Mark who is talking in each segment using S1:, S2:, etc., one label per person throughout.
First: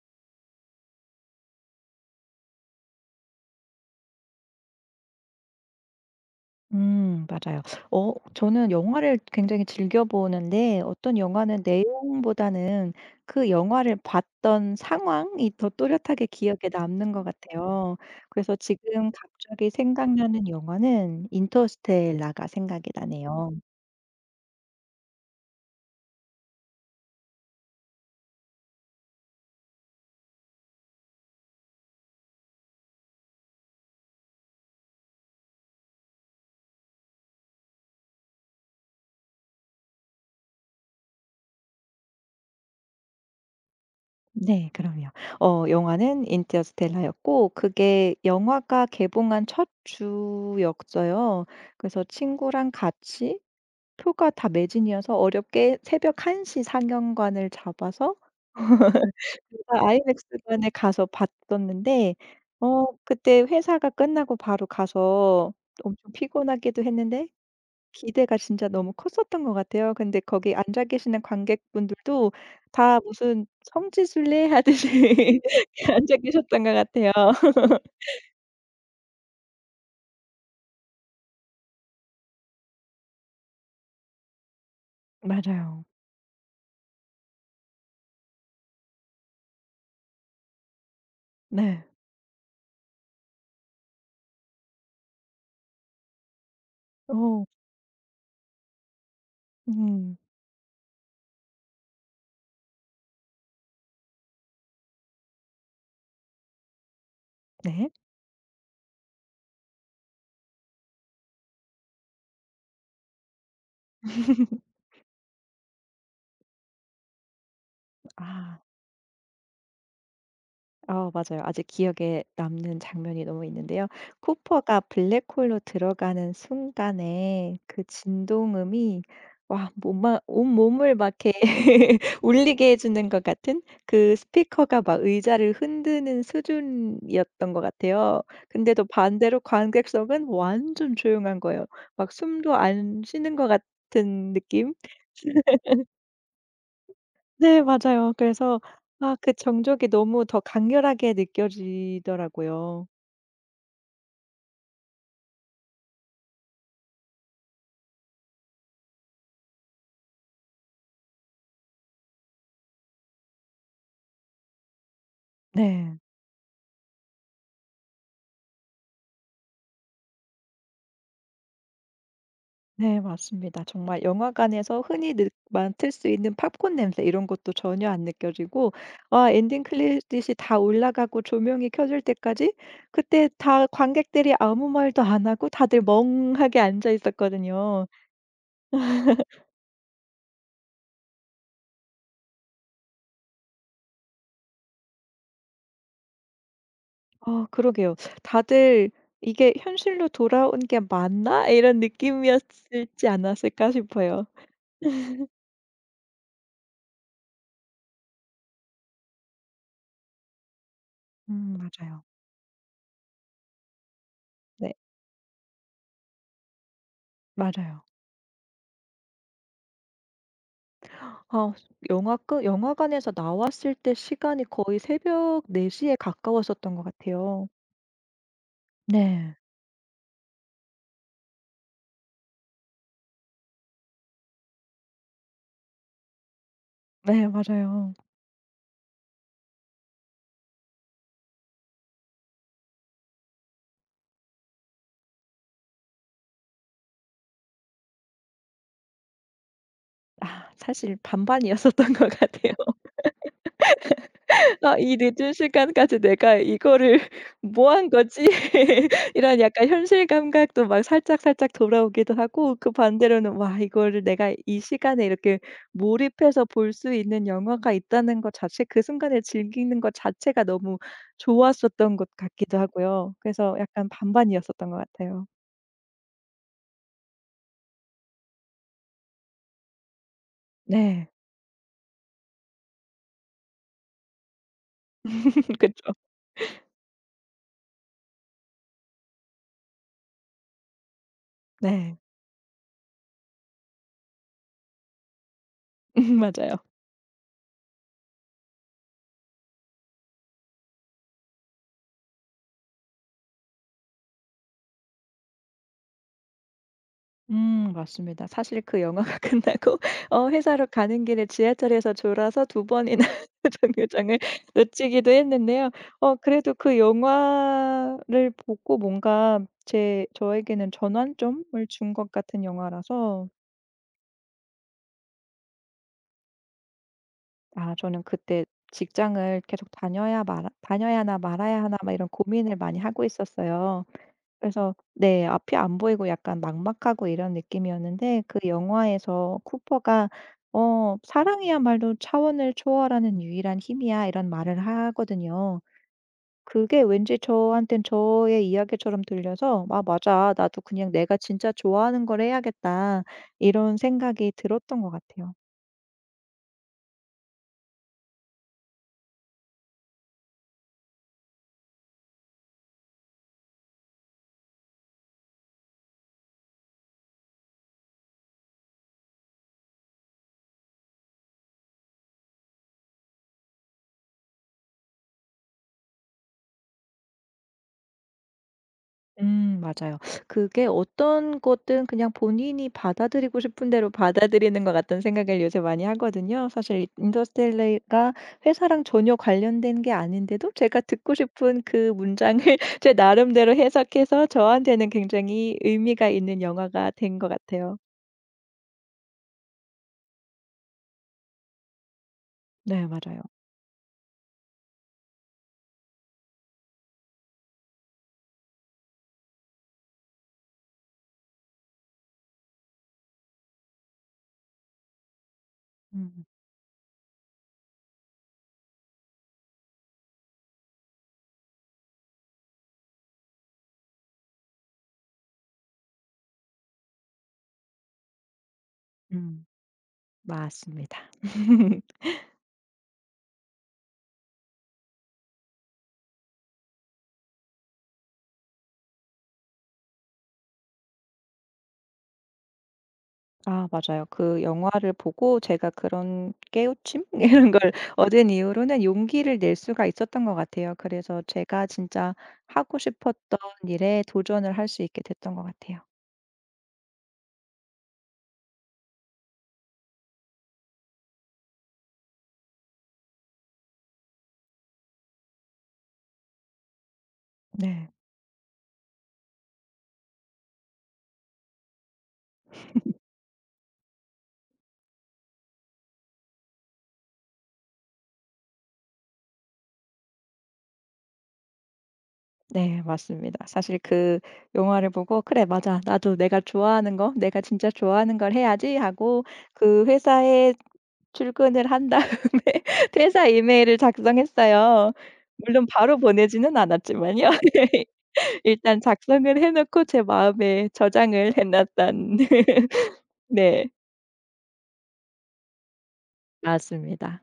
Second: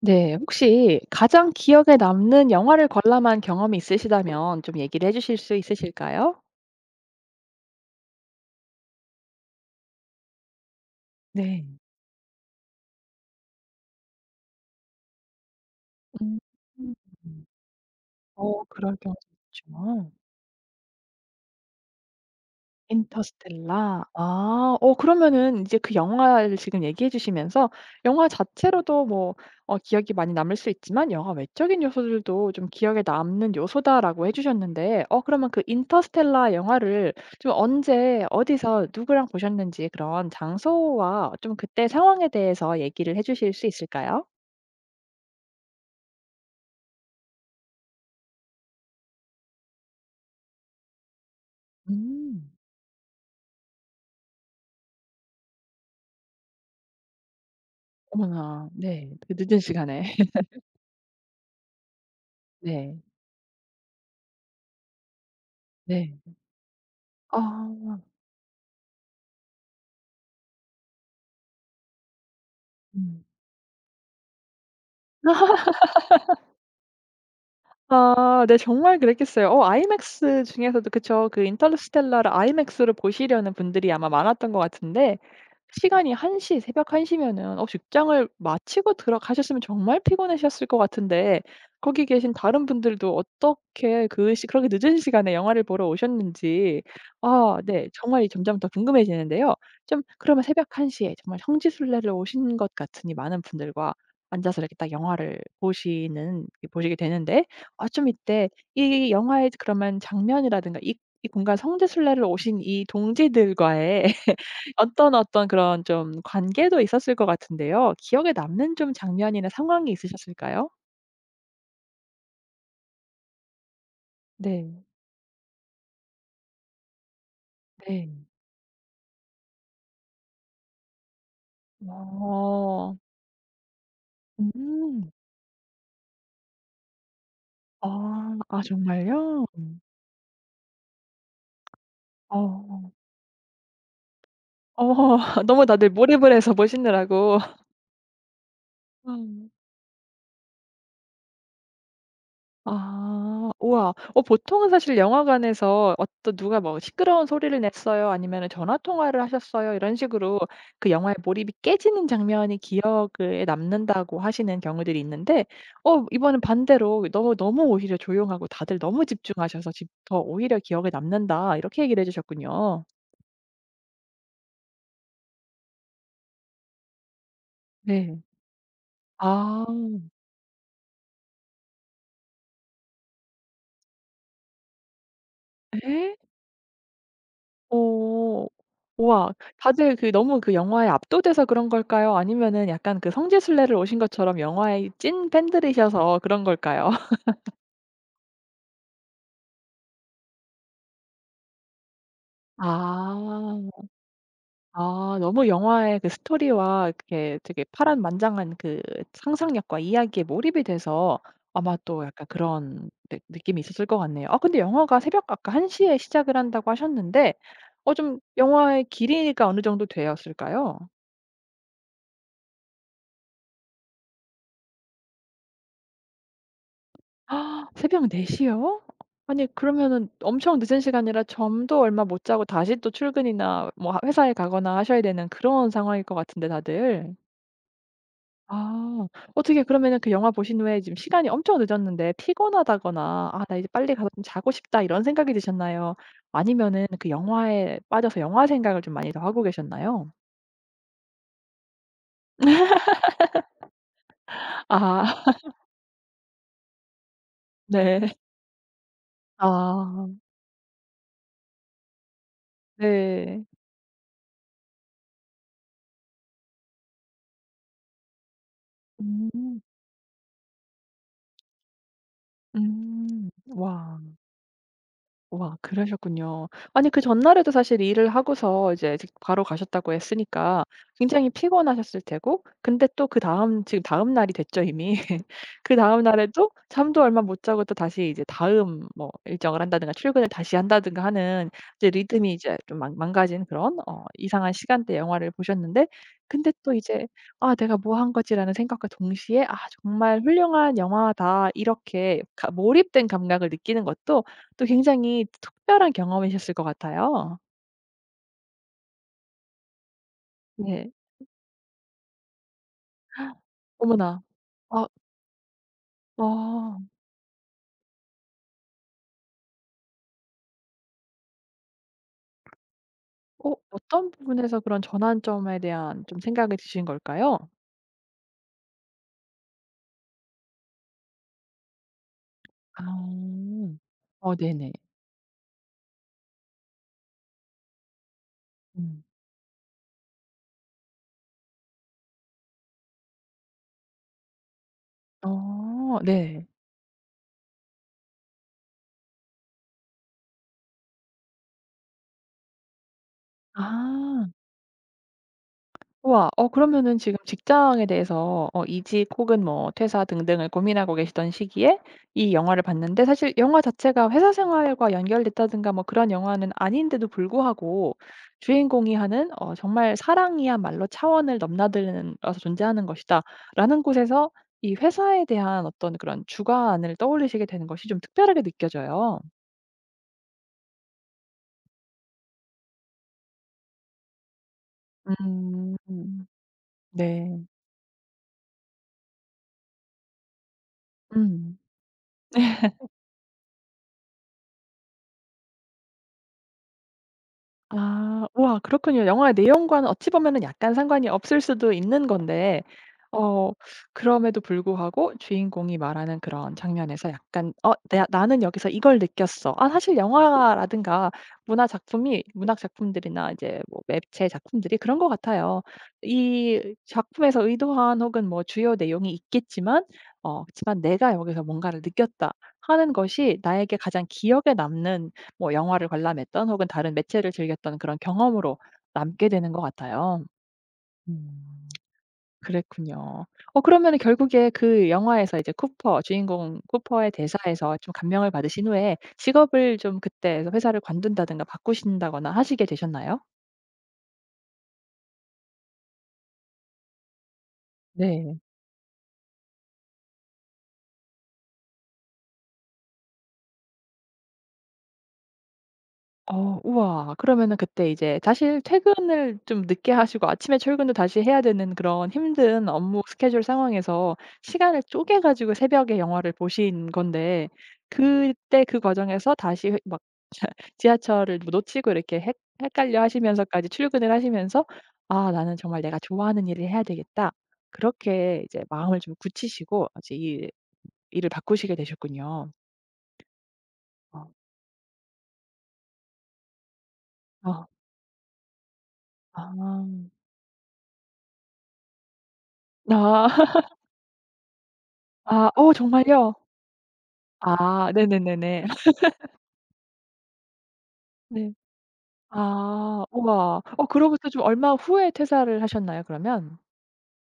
S1: 네. 혹시 가장 기억에 남는 영화를 관람한 경험이 있으시다면 좀 얘기를 해 주실 수 있으실까요?
S2: 맞아요. 저는 영화를 굉장히 즐겨 보는데 어떤 영화는
S1: 네.
S2: 내용보다는 그 영화를 봤던 상황이 더 또렷하게
S1: 음.
S2: 기억에 남는 것
S1: 음.
S2: 같아요. 그래서
S1: 어 그럴
S2: 지금
S1: 경우도 있죠.
S2: 갑자기 생각나는 영화는 인터스텔라가 생각이 나네요.
S1: 인터스텔라. 아. 어 그러면은 이제 그 영화를 지금 얘기해 주시면서 영화 자체로도 뭐 어 기억이 많이 남을 수 있지만 영화 외적인 요소들도 좀 기억에 남는 요소다라고 해 주셨는데 어 그러면 그 인터스텔라 영화를 좀 언제 어디서 누구랑 보셨는지 그런 장소와 좀 그때 상황에 대해서 얘기를 해 주실 수 있을까요?
S2: 네, 그럼요. 영화는 인터스텔라였고 그게 영화가 개봉한 첫 주였어요. 그래서
S1: 음.
S2: 친구랑 같이 표가 다 매진이어서 어렵게 새벽 1시 상영관을 잡아서
S1: 어머나. 네. 그 늦은
S2: 제가
S1: 시간에.
S2: 아이맥스관에 가서 봤었는데
S1: 네.
S2: 그때 회사가 끝나고 바로 가서 엄청
S1: 네.
S2: 피곤하기도 했는데
S1: 아.
S2: 기대가 진짜 너무 컸었던 것 같아요. 근데 거기 앉아 계시는 관객분들도 다
S1: 음.
S2: 무슨 성지순례 하듯이 앉아 계셨던 것 같아요.
S1: 아 네 정말 그랬겠어요. 어 아이맥스 중에서도 그쵸. 그 인터스텔라를 아이맥스로 보시려는 분들이 아마 많았던 것 같은데
S2: 맞아요.
S1: 시간이 1시 새벽 1 시면은 어 직장을 마치고 들어가셨으면 정말 피곤하셨을 것 같은데
S2: 네.
S1: 거기 계신 다른 분들도 어떻게 그 시 그렇게 늦은 시간에 영화를 보러 오셨는지
S2: 어.
S1: 아 네 정말 점점 더 궁금해지는데요. 좀
S2: 음.
S1: 그러면 새벽 1 시에 정말 성지순례를 오신 것 같으니 많은 분들과 앉아서 이렇게 딱 영화를 보시는 보시게 되는데 아
S2: 네.
S1: 좀 이때 이 영화의 그러면 장면이라든가 이 이 공간 성지순례를 오신 이 동지들과의 어떤 어떤 그런 좀 관계도 있었을 것 같은데요. 기억에
S2: 아.
S1: 남는 좀 장면이나 상황이 있으셨을까요?
S2: 맞아요. 아직 기억에 남는 장면이 너무 있는데요. 쿠퍼가
S1: 네.
S2: 블랙홀로 들어가는 순간에 그
S1: 네.
S2: 진동음이 와 몸만 온몸을 막 이렇게 울리게 해
S1: 어.
S2: 주는 것 같은 그 스피커가 막
S1: 음.
S2: 의자를 흔드는 수준이었던 것 같아요.
S1: 아. 아
S2: 근데도 반대로
S1: 정말요? 음.
S2: 관객석은 완전 조용한 거예요. 막
S1: 어.
S2: 숨도
S1: 어.
S2: 안 쉬는 것 같은 느낌?
S1: 너무 다들 몰입을 해서 보시느라고.
S2: 네, 맞아요. 그래서
S1: 어.
S2: 그 정적이 너무 더 강렬하게 느껴지더라고요.
S1: 아. 우와. 어 보통은 사실 영화관에서 어떤 누가 뭐 "시끄러운 소리를 냈어요." 아니면 "전화 통화를 하셨어요." 이런 식으로 그 영화의 몰입이 깨지는 장면이 기억에 남는다고 하시는 경우들이 있는데
S2: 네.
S1: 어 이번엔 반대로 너 너무 오히려 조용하고 다들 너무 집중하셔서 집 더 오히려 기억에 남는다. 이렇게 얘기를 해 주셨군요.
S2: 네, 맞습니다. 정말 영화관에서 흔히 느 맡을 수 있는 팝콘 냄새 이런 것도 전혀 안
S1: 네.
S2: 느껴지고 엔딩
S1: 아.
S2: 크레딧이 다 올라가고 조명이 켜질 때까지 그때 다 관객들이 아무 말도 안 하고 다들
S1: 네?
S2: 멍하게 앉아 있었거든요.
S1: 오, 우와. 다들 그 너무 그 영화에 압도돼서 그런 걸까요? 아니면은 약간 그 성지순례를 오신 것처럼 영화의 찐 팬들이셔서 그런 걸까요?
S2: 그러게요. 다들 '이게 현실로 돌아온 게 맞나?' 이런 느낌이었을지 않았을까
S1: 아.
S2: 싶어요.
S1: 아 너무 영화의 그 스토리와 그게 되게 파란만장한 그 상상력과 이야기에 몰입이 돼서
S2: 음,
S1: 아마 또
S2: 맞아요.
S1: 약간 그런 느 느낌이 있었을 것 같네요. 아 근데
S2: 네.
S1: 영화가 새벽 아까 1 시에 시작을 한다고 하셨는데
S2: 맞아요.
S1: 어 좀 영화의 길이가 어느 정도 되었을까요?
S2: 아 영화관에서 나왔을 때 시간이 거의 새벽 4시에 가까웠었던 것 같아요.
S1: 아 새벽 4 시요?
S2: 네.
S1: 아니 그러면은 엄청 늦은 시간이라 잠도 얼마 못 자고 다시 또 출근이나 뭐 하 회사에 가거나 하셔야 되는 그런 상황일 것 같은데 다들.
S2: 네, 맞아요.
S1: 아 어떻게 그러면은 그 영화 보신 후에 지금 시간이 엄청 늦었는데 피곤하다거나 '아 나 이제 빨리 가서 좀 자고 싶다.' 이런 생각이 드셨나요? 아니면은 그 영화에 빠져서 영화 생각을 좀 많이 더 하고 계셨나요?
S2: 사실 반반이었었던 것 같아요. 이
S1: 아
S2: 늦은 시간까지 내가 이거를 뭐한
S1: 네.
S2: 거지?' 이런 약간 현실
S1: 아
S2: 감각도 막 살짝살짝 돌아오기도 하고 그 반대로는
S1: 네.
S2: '와 이거를 내가 이 시간에 이렇게 몰입해서 볼 수 있는 영화가 있다는 것 자체 그 순간을
S1: 음.
S2: 즐기는 것 자체가 너무 좋았었던 것 같기도 하고요.'
S1: 음.
S2: 그래서 약간
S1: 와.
S2: 반반이었었던 것 같아요.
S1: 와 그러셨군요. 아니 그 전날에도 사실 일을 하고서 이제 직 바로 가셨다고 했으니까
S2: 네.
S1: 굉장히 피곤하셨을 테고 근데 또 그다음 지금 다음 날이 됐죠 이미.
S2: 그쵸.
S1: 그다음 날에도 잠도 얼마 못 자고 또 다시 이제 다음 뭐 일정을 한다든가 출근을 다시 한다든가 하는 이제
S2: 네.
S1: 리듬이 이제 좀 망 망가진 그런 어 이상한 시간대 영화를 보셨는데 근데
S2: 맞아요.
S1: 또 이제 '아 내가 뭐 한 거지?'라는 생각과 동시에 '아 정말 훌륭한 영화다.' 이렇게 가 몰입된 감각을 느끼는 것도 또 굉장히 특별한 경험이셨을 것 같아요.
S2: 음, 맞습니다. 사실 그 영화가 끝나고 회사로
S1: 네.
S2: 가는 길에 지하철에서 졸아서 2번이나 정류장을
S1: 어머나. 아
S2: 놓치기도 했는데요. 그래도
S1: 아.
S2: 그 영화를 보고 뭔가 제 저에게는 전환점을 준 것 같은 영화라서
S1: 어 어떤 부분에서 그런 전환점에 대한 좀 생각이 드신 걸까요?
S2: 저는 그때 직장을 계속 다녀야 하나 말아야 하나 막 이런 고민을 많이 하고
S1: 아.
S2: 있었어요.
S1: 어 네네.
S2: 그래서 네, 앞이 안 보이고 약간 막막하고 이런 느낌이었는데 그
S1: 음.
S2: 영화에서 쿠퍼가 "사랑이야말로 차원을 초월하는 유일한 힘이야." 이런 말을 하거든요.
S1: 어 네.
S2: 그게 왠지 저한텐 저의 이야기처럼 들려서 '아, 맞아. 나도 그냥 내가 진짜 좋아하는 걸 해야겠다.' 이런
S1: 아.
S2: 생각이 들었던 것 같아요.
S1: 우와. 어 그러면은 지금 직장에 대해서 어 이직 혹은 뭐 퇴사 등등을 고민하고 계시던 시기에 이 영화를 봤는데 사실 영화 자체가 회사 생활과 연결됐다든가 뭐 그런 영화는 아닌데도 불구하고 주인공이 하는 어 '정말 사랑이야말로 차원을 넘나드는 어서 존재하는 것이다.'라는 곳에서 이 회사에 대한 어떤 그런 주관을 떠올리시게 되는 것이 좀 특별하게 느껴져요.
S2: 음, 맞아요. 그게 어떤 것든 그냥 본인이 받아들이고 싶은 대로 받아들이는 것 같다는 생각을 요새 많이
S1: 음.
S2: 하거든요. 사실
S1: 네.
S2: 인터스텔라가 회사랑 전혀 관련된 게 아닌데도 제가 듣고
S1: 음.
S2: 싶은 그 문장을 제 나름대로 해석해서 저한테는 굉장히 의미가 있는 영화가 된 것 같아요.
S1: 아. 우와 그렇군요. 영화의 내용과는 어찌 보면은 약간 상관이 없을 수도 있는 건데
S2: 네, 맞아요.
S1: 어 그럼에도 불구하고 주인공이 말하는 그런 장면에서 약간 '어 내 나는 여기서 이걸 느꼈어.' 아 사실 영화라든가 문화 작품이 문학 작품들이나 이제 뭐 매체 작품들이 그런 것 같아요.
S2: 음.
S1: 이 작품에서 의도한 혹은 뭐 주요 내용이 있겠지만 어 그치만 '내가 여기서 뭔가를 느꼈다.' 하는 것이 나에게 가장 기억에 남는 뭐 영화를 관람했던 혹은 다른 매체를 즐겼던 그런 경험으로 남게
S2: 음,
S1: 되는 것 같아요.
S2: 맞습니다.
S1: 음 그랬군요. 어 그러면은 결국에 그 영화에서 이제 쿠퍼 주인공 쿠퍼의 대사에서 좀 감명을 받으신 후에 직업을 좀 그때 회사를 관둔다든가 바꾸신다거나 하시게 되셨나요?
S2: 맞아요. 그 영화를 보고 제가 그런 깨우침 이런 걸 얻은
S1: 네.
S2: 이후로는 용기를 낼 수가 있었던 것 같아요. 그래서 제가 진짜 하고 싶었던 일에 도전을 할 수 있게 됐던 것 같아요.
S1: 어 우와. 그러면은 그때 이제 사실 퇴근을 좀 늦게 하시고 아침에 출근도 다시 해야 되는 그런 힘든 업무 스케줄 상황에서 시간을 쪼개 가지고 새벽에 영화를 보신 건데
S2: 네.
S1: 그때 그 과정에서 다시 회 막 지하철을 뭐 놓치고 이렇게 헷 헷갈려 하시면서까지 출근을 하시면서 '아 나는 정말 내가 좋아하는 일을 해야 되겠다.' 그렇게 이제 마음을 좀 굳히시고 이제 이 일을 바꾸시게 되셨군요.
S2: 네, 맞습니다. 사실 그
S1: 어.
S2: 영화를 보고 '그래, 맞아. 나도 내가 좋아하는 거 내가
S1: 어.
S2: 진짜 좋아하는 걸 해야지.' 하고
S1: 아.
S2: 그
S1: 아.
S2: 회사에 출근을 한 다음에 퇴사 이메일을 작성했어요.
S1: 아,
S2: 물론
S1: 어
S2: 바로
S1: 정말요?
S2: 보내지는 않았지만요.
S1: 아 네네네네.
S2: 일단 작성을 해 놓고 제 마음에 저장을 해
S1: 네.
S2: 놨던
S1: 아 우와.
S2: 네.
S1: 어 그로부터 좀 얼마 후에 퇴사를 하셨나요 그러면?
S2: 맞습니다.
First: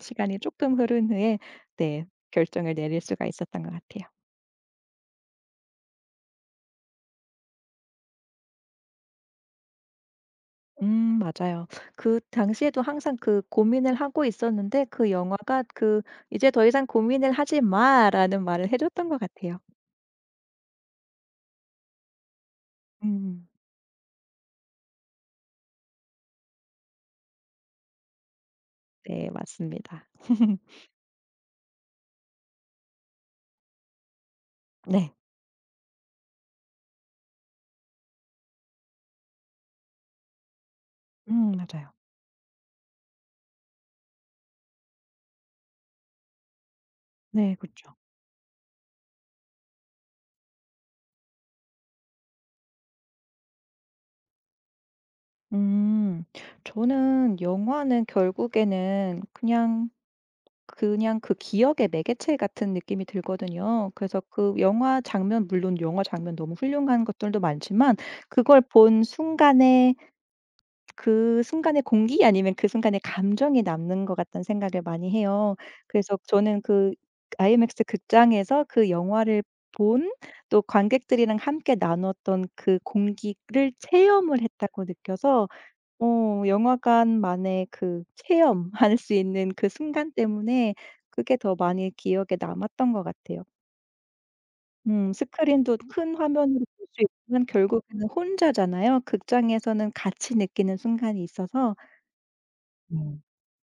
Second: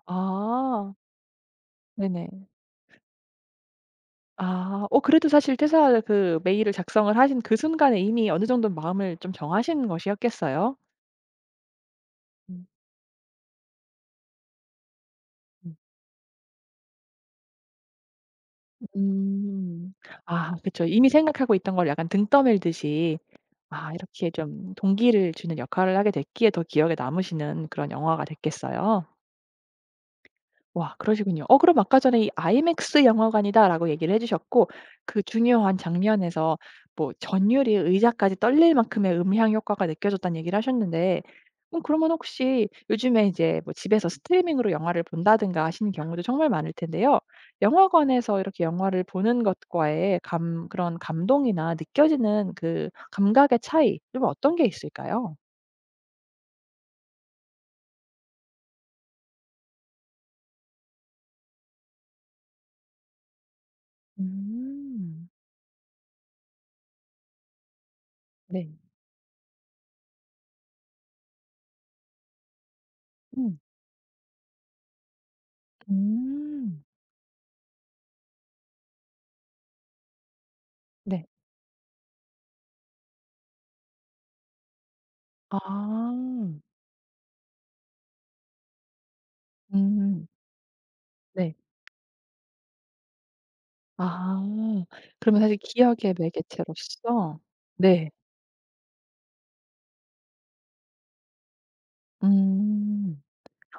S2: 시간이 쪼끔
S1: 아
S2: 흐른 후에 네,
S1: 네네.
S2: 결정을 내릴 수가 있었던 것 같아요.
S1: 아 어 그래도 사실 퇴사 그 메일을 작성을 하신 그 순간에 이미 어느 정도 마음을 좀 정하신 것이었겠어요?
S2: 음, 맞아요. 그
S1: 음
S2: 당시에도 항상 그 고민을 하고 있었는데 그 영화가
S1: 음.
S2: 그 "이제 더 이상 고민을 하지 마."라는 말을 해 줬던 것 같아요.
S1: 음. 아 그쵸. 이미 생각하고 있던 걸 약간 등 떠밀듯이
S2: 음.
S1: 아 이렇게 좀 동기를 주는 역할을 하게 됐기에 더 기억에 남으시는 그런 영화가 됐겠어요?
S2: 네, 맞습니다.
S1: 와 그러시군요. 어 그럼 아까 전에 이 IMAX 영화관이다라고 얘기를 해 주셨고
S2: 네.
S1: 그 중요한 장면에서 뭐 전율이 의자까지 떨릴 만큼의 음향 효과가 느껴졌다는 얘기를 하셨는데
S2: 음,
S1: 어
S2: 맞아요.
S1: 그러면 혹시 요즘에 이제 뭐 집에서 스트리밍으로 영화를 본다든가 하시는 경우도 정말 많을 텐데요.
S2: 네, 그쵸.
S1: 영화관에서 이렇게 영화를 보는 것과의 감 그런 감동이나 느껴지는 그 감각의 차이 좀 어떤 게 있을까요?
S2: 음 저는 영화는 결국에는 그냥 그 기억의 매개체 같은 느낌이 들거든요. 그래서 그 영화
S1: 음.
S2: 장면 물론 영화 장면 너무 훌륭한 것들도 많지만 그걸
S1: 네.
S2: 본 순간에 그 순간의 공기 아니면 그 순간의
S1: 음.
S2: 감정이 남는 것 같다는 생각을 많이 해요. 그래서 저는
S1: 음.
S2: 그 IMAX 극장에서 그 영화를 본 또
S1: 네.
S2: 관객들이랑 함께 나눴던 그 공기를 체험을 했다고 느껴서
S1: 아.
S2: 영화관만의 그 체험할 수 있는 그 순간
S1: 음.
S2: 때문에 그게
S1: 네.
S2: 더 많이 기억에 남았던 것 같아요.
S1: 아.
S2: 음,
S1: 그러면 사실
S2: 스크린도
S1: 기억의
S2: 큰 화면으로 볼 수
S1: 매개체로서
S2: 있지만 결국에는
S1: 네.
S2: 혼자잖아요. 극장에서는 같이 느끼는 순간이 있어서
S1: 음.
S2: 음.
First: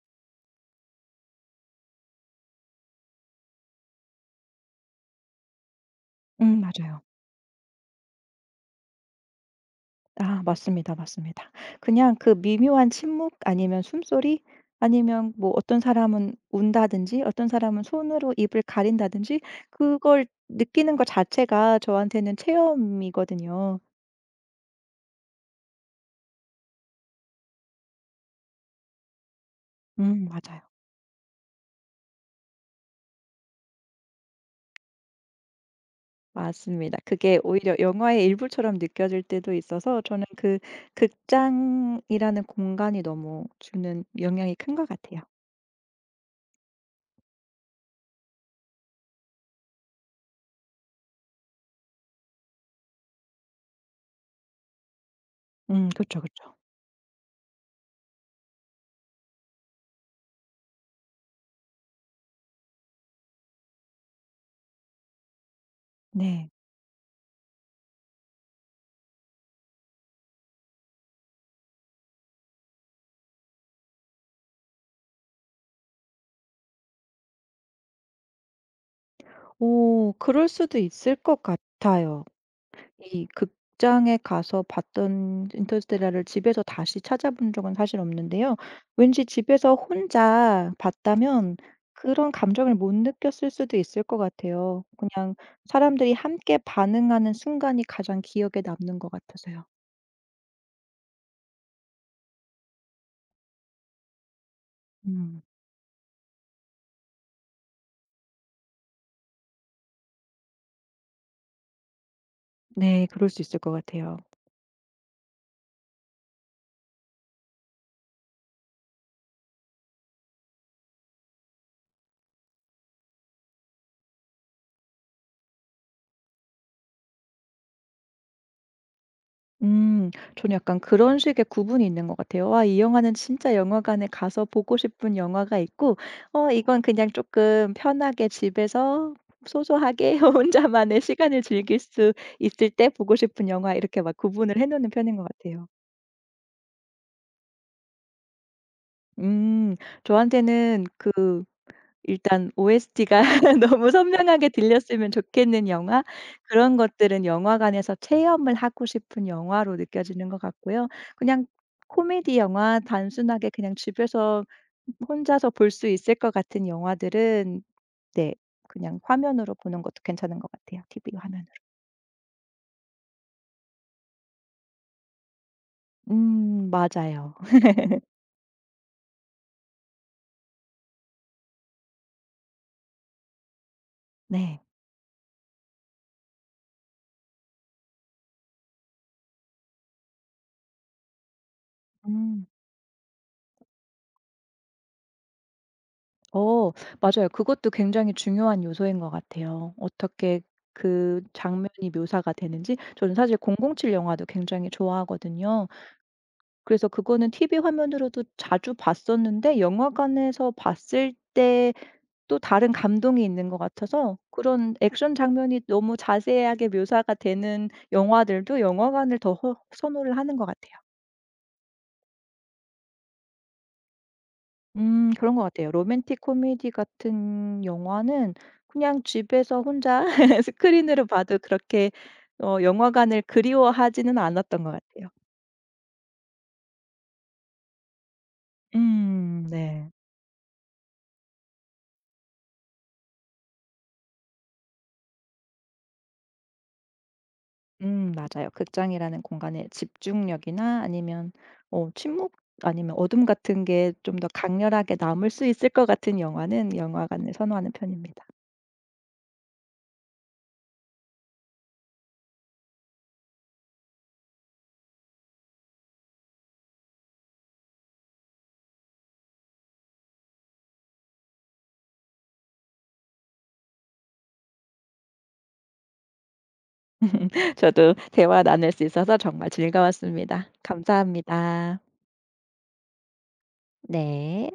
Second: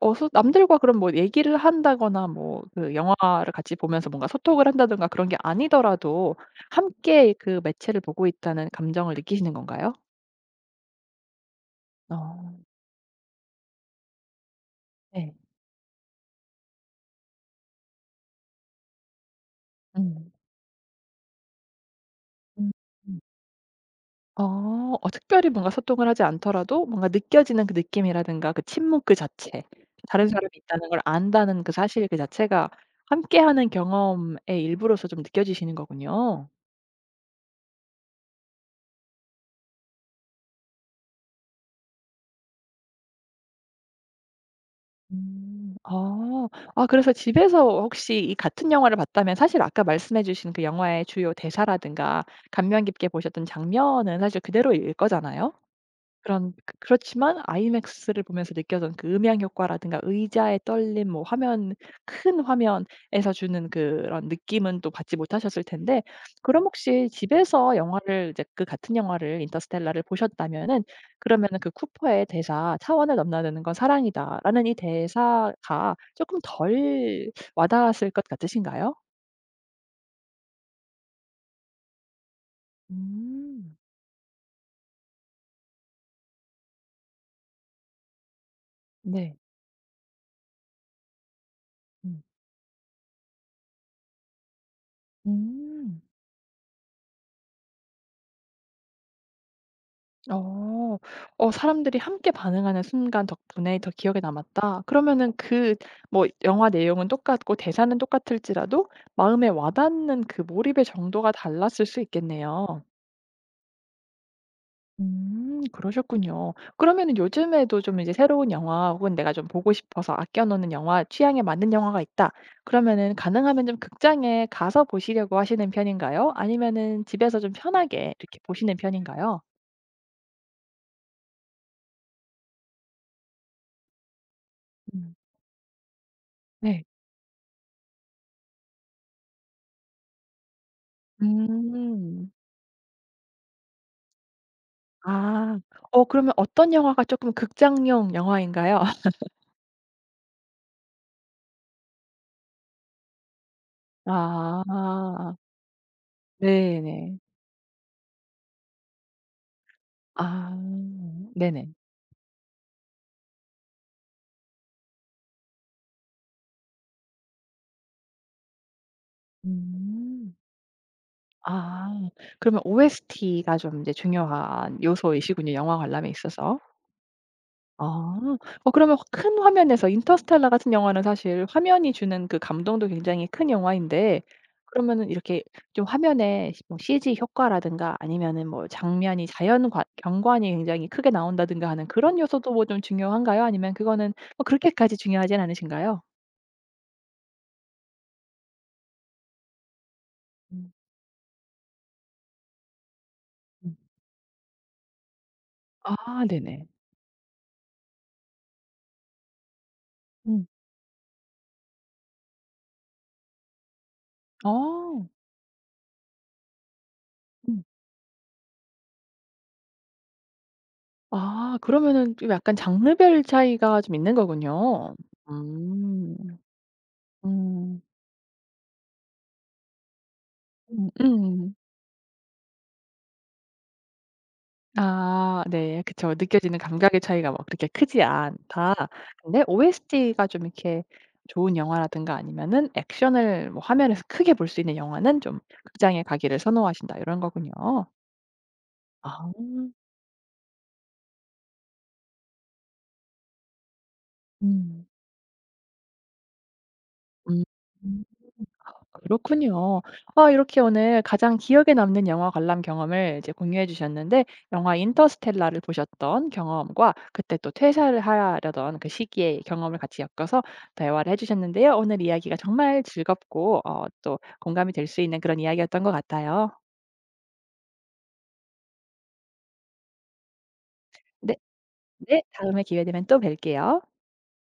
S1: 어 소 남들과 그럼 뭐 얘기를 한다거나 뭐 그 영화를 같이 보면서 뭔가 소통을 한다든가 그런 게 아니더라도
S2: 음, 맞아요.
S1: 함께 그 매체를 보고 있다는 감정을 느끼시는 건가요?
S2: 맞습니다, 맞습니다. 그냥 그
S1: 어.
S2: 미묘한 침묵 아니면 숨소리 아니면
S1: 네.
S2: 뭐 어떤 사람은 운다든지 어떤 사람은 손으로 입을 가린다든지 그걸
S1: 음.
S2: 느끼는 것 자체가 저한테는
S1: 음.
S2: 체험이거든요.
S1: 어. 어 특별히 뭔가 소통을 하지 않더라도 뭔가 느껴지는 그 느낌이라든가 그 침묵 그 자체,
S2: 음,
S1: 다른 사람이
S2: 맞아요.
S1: 있다는 걸 안다는 그 사실 그 자체가 함께하는 경험의 일부로서 좀 느껴지시는 거군요.
S2: 맞습니다. 그게 오히려 영화의 일부처럼 느껴질 때도 있어서 저는 그 극장이라는 공간이 너무 주는 영향이 큰 것 같아요.
S1: 음. 아. 아 그래서 집에서 혹시 이 같은 영화를 봤다면 사실 아까 말씀해 주신 그 영화의 주요 대사라든가 감명 깊게 보셨던 장면은 사실 그대로일 거잖아요?
S2: 그죠그죠
S1: 그런 그 그렇지만 아이맥스를 보면서 느껴던 그 음향 효과라든가 의자의 떨림 뭐 화면 큰 화면에서 주는 그런 느낌은 또 받지 못하셨을 텐데
S2: 네.
S1: 그럼 혹시 집에서 영화를 이제 그 같은 영화를 인터스텔라를 보셨다면은 그러면은 그 쿠퍼의 대사 "차원을 넘나드는 건 사랑이다."라는 이 대사가 조금 덜 와닿았을 것 같으신가요?
S2: 오, 그럴 수도 있을 것 같아요. 이
S1: 음.
S2: 극장에 가서 봤던 인터스텔라를 집에서 다시 찾아본 적은 사실 없는데요. 왠지
S1: 네.
S2: 집에서 혼자 봤다면
S1: 음.
S2: 그런 감정을 못 느꼈을 수도 있을 것 같아요. 그냥
S1: 음.
S2: 사람들이 함께 반응하는 순간이 가장 기억에 남는 것 같아서요.
S1: 어. 어 사람들이 함께 반응하는 순간 덕분에 더 기억에 남았다. 그러면은
S2: 음.
S1: 그 뭐 영화 내용은 똑같고 대사는 똑같을지라도 마음에 와닿는 그 몰입의 정도가 달랐을 수 있겠네요.
S2: 네. 그럴 수 있을 것 같아요.
S1: 그러셨군요. 그러면은 요즘에도 좀 이제 새로운 영화 혹은 내가 좀 보고 싶어서 아껴 놓는 영화, 취향에 맞는 영화가 있다. 그러면은 가능하면 좀 극장에 가서 보시려고 하시는 편인가요? 아니면은 집에서 좀 편하게 이렇게 보시는 편인가요?
S2: 음. 저는 약간 그런 식의 구분이 있는 것 같아요. '와 이 영화는 진짜 영화관에 가서 보고
S1: 음.
S2: 싶은 영화가 있고 이건
S1: 네.
S2: 그냥 조금 편하게 집에서 소소하게 혼자만의 시간을 즐길 수
S1: 음.
S2: 있을 때 보고 싶은 영화.' 이렇게 막 구분을 해 놓는 편인 것
S1: 아.
S2: 같아요.
S1: 어 그러면 어떤 영화가 쪼끔 극장용 영화인가요?
S2: 음. 저한테는 그 일단 OST가 너무 선명하게
S1: 아.
S2: 들렸으면 좋겠는 영화 그런
S1: 네네.
S2: 것들은 영화관에서 체험을 하고 싶은 영화로 느껴지는 것
S1: 아.
S2: 같고요. 그냥
S1: 네네.
S2: 코미디 영화 단순하게 그냥 집에서 혼자서 볼 수 있을 것 같은 영화들은 네, 그냥 화면으로 보는 것도
S1: 음.
S2: 괜찮은 것 같아요, TV 화면으로.
S1: 아. 그러면 OST가 좀 이제 중요한 요소이시군요, 영화 관람에 있어서.
S2: 음, 맞아요.
S1: 아. 어 그러면 큰 화면에서 인터스텔라 같은 영화는 사실 화면이 주는 그 감동도 굉장히 큰 영화인데
S2: 네.
S1: 그러면은 이렇게 좀 화면에 뭐 CG 효과라든가 아니면은 뭐 장면이 자연 관 경관이 굉장히 크게 나온다든가 하는 그런
S2: 음.
S1: 요소도 뭐 좀 중요한가요? 아니면 그거는 뭐 그렇게까지 중요하진 않으신가요?
S2: 어 맞아요. 그것도 굉장히 중요한 요소인 것 같아요. 어떻게
S1: 음
S2: 그 장면이 묘사가 되는지 저는 사실
S1: 음.
S2: 007 영화도 굉장히 좋아하거든요.
S1: 아 네네.
S2: 그래서 그거는 TV 화면으로도 자주 봤었는데
S1: 음.
S2: 영화관에서 봤을 때 또 다른 감동이 있는 것 같아서 그런
S1: 어.
S2: 액션 장면이 너무 자세하게 묘사가
S1: 음.
S2: 되는 영화들도 영화관을 더 허 선호를 하는 것 같아요.
S1: 아 그러면은 좀 약간 장르별 차이가 좀 있는 거군요.
S2: 음, 그런 것 같아요.
S1: 음.
S2: 로맨틱 코미디 같은
S1: 음.
S2: 영화는 그냥 집에서 혼자
S1: 음.
S2: 스크린으로 봐도
S1: 음.
S2: 그렇게 영화관을 그리워하지는 않았던 것 같아요.
S1: 아 네. 그쵸. 느껴지는 감각의 차이가 막 그렇게 크지 않다. 근데
S2: 음. 네.
S1: OST가 좀 이렇게 좋은 영화라든가 아니면은 액션을 뭐 화면에서 크게 볼 수 있는 영화는 좀 극장에 가기를 선호하신다. 요런 거군요.
S2: 음, 맞아요. 극장이라는
S1: 아.
S2: 공간의 집중력이나 아니면 침묵 아니면 어둠 같은 게 좀 더
S1: 음.
S2: 강렬하게 남을 수 있을 것 같은 영화는 영화관을 선호하는
S1: 음.
S2: 편입니다.
S1: 그렇군요. 아 이렇게 오늘 가장 기억에 남는 영화 관람 경험을 이제 공유해 주셨는데 영화 인터스텔라를 보셨던 경험과 그때 또 퇴사를 하려던 그 시기의 경험을 같이 엮어서 대화를 해 주셨는데요. 오늘 이야기가 정말 즐겁고 어 또 공감이 될 수 있는 그런 이야기였던 것 같아요.
S2: 저도 대화 나눌 수 있어서 정말 즐거웠습니다.
S1: 네.
S2: 감사합니다.
S1: 네. 다음에 기회 되면 또 뵐게요.
S2: 네.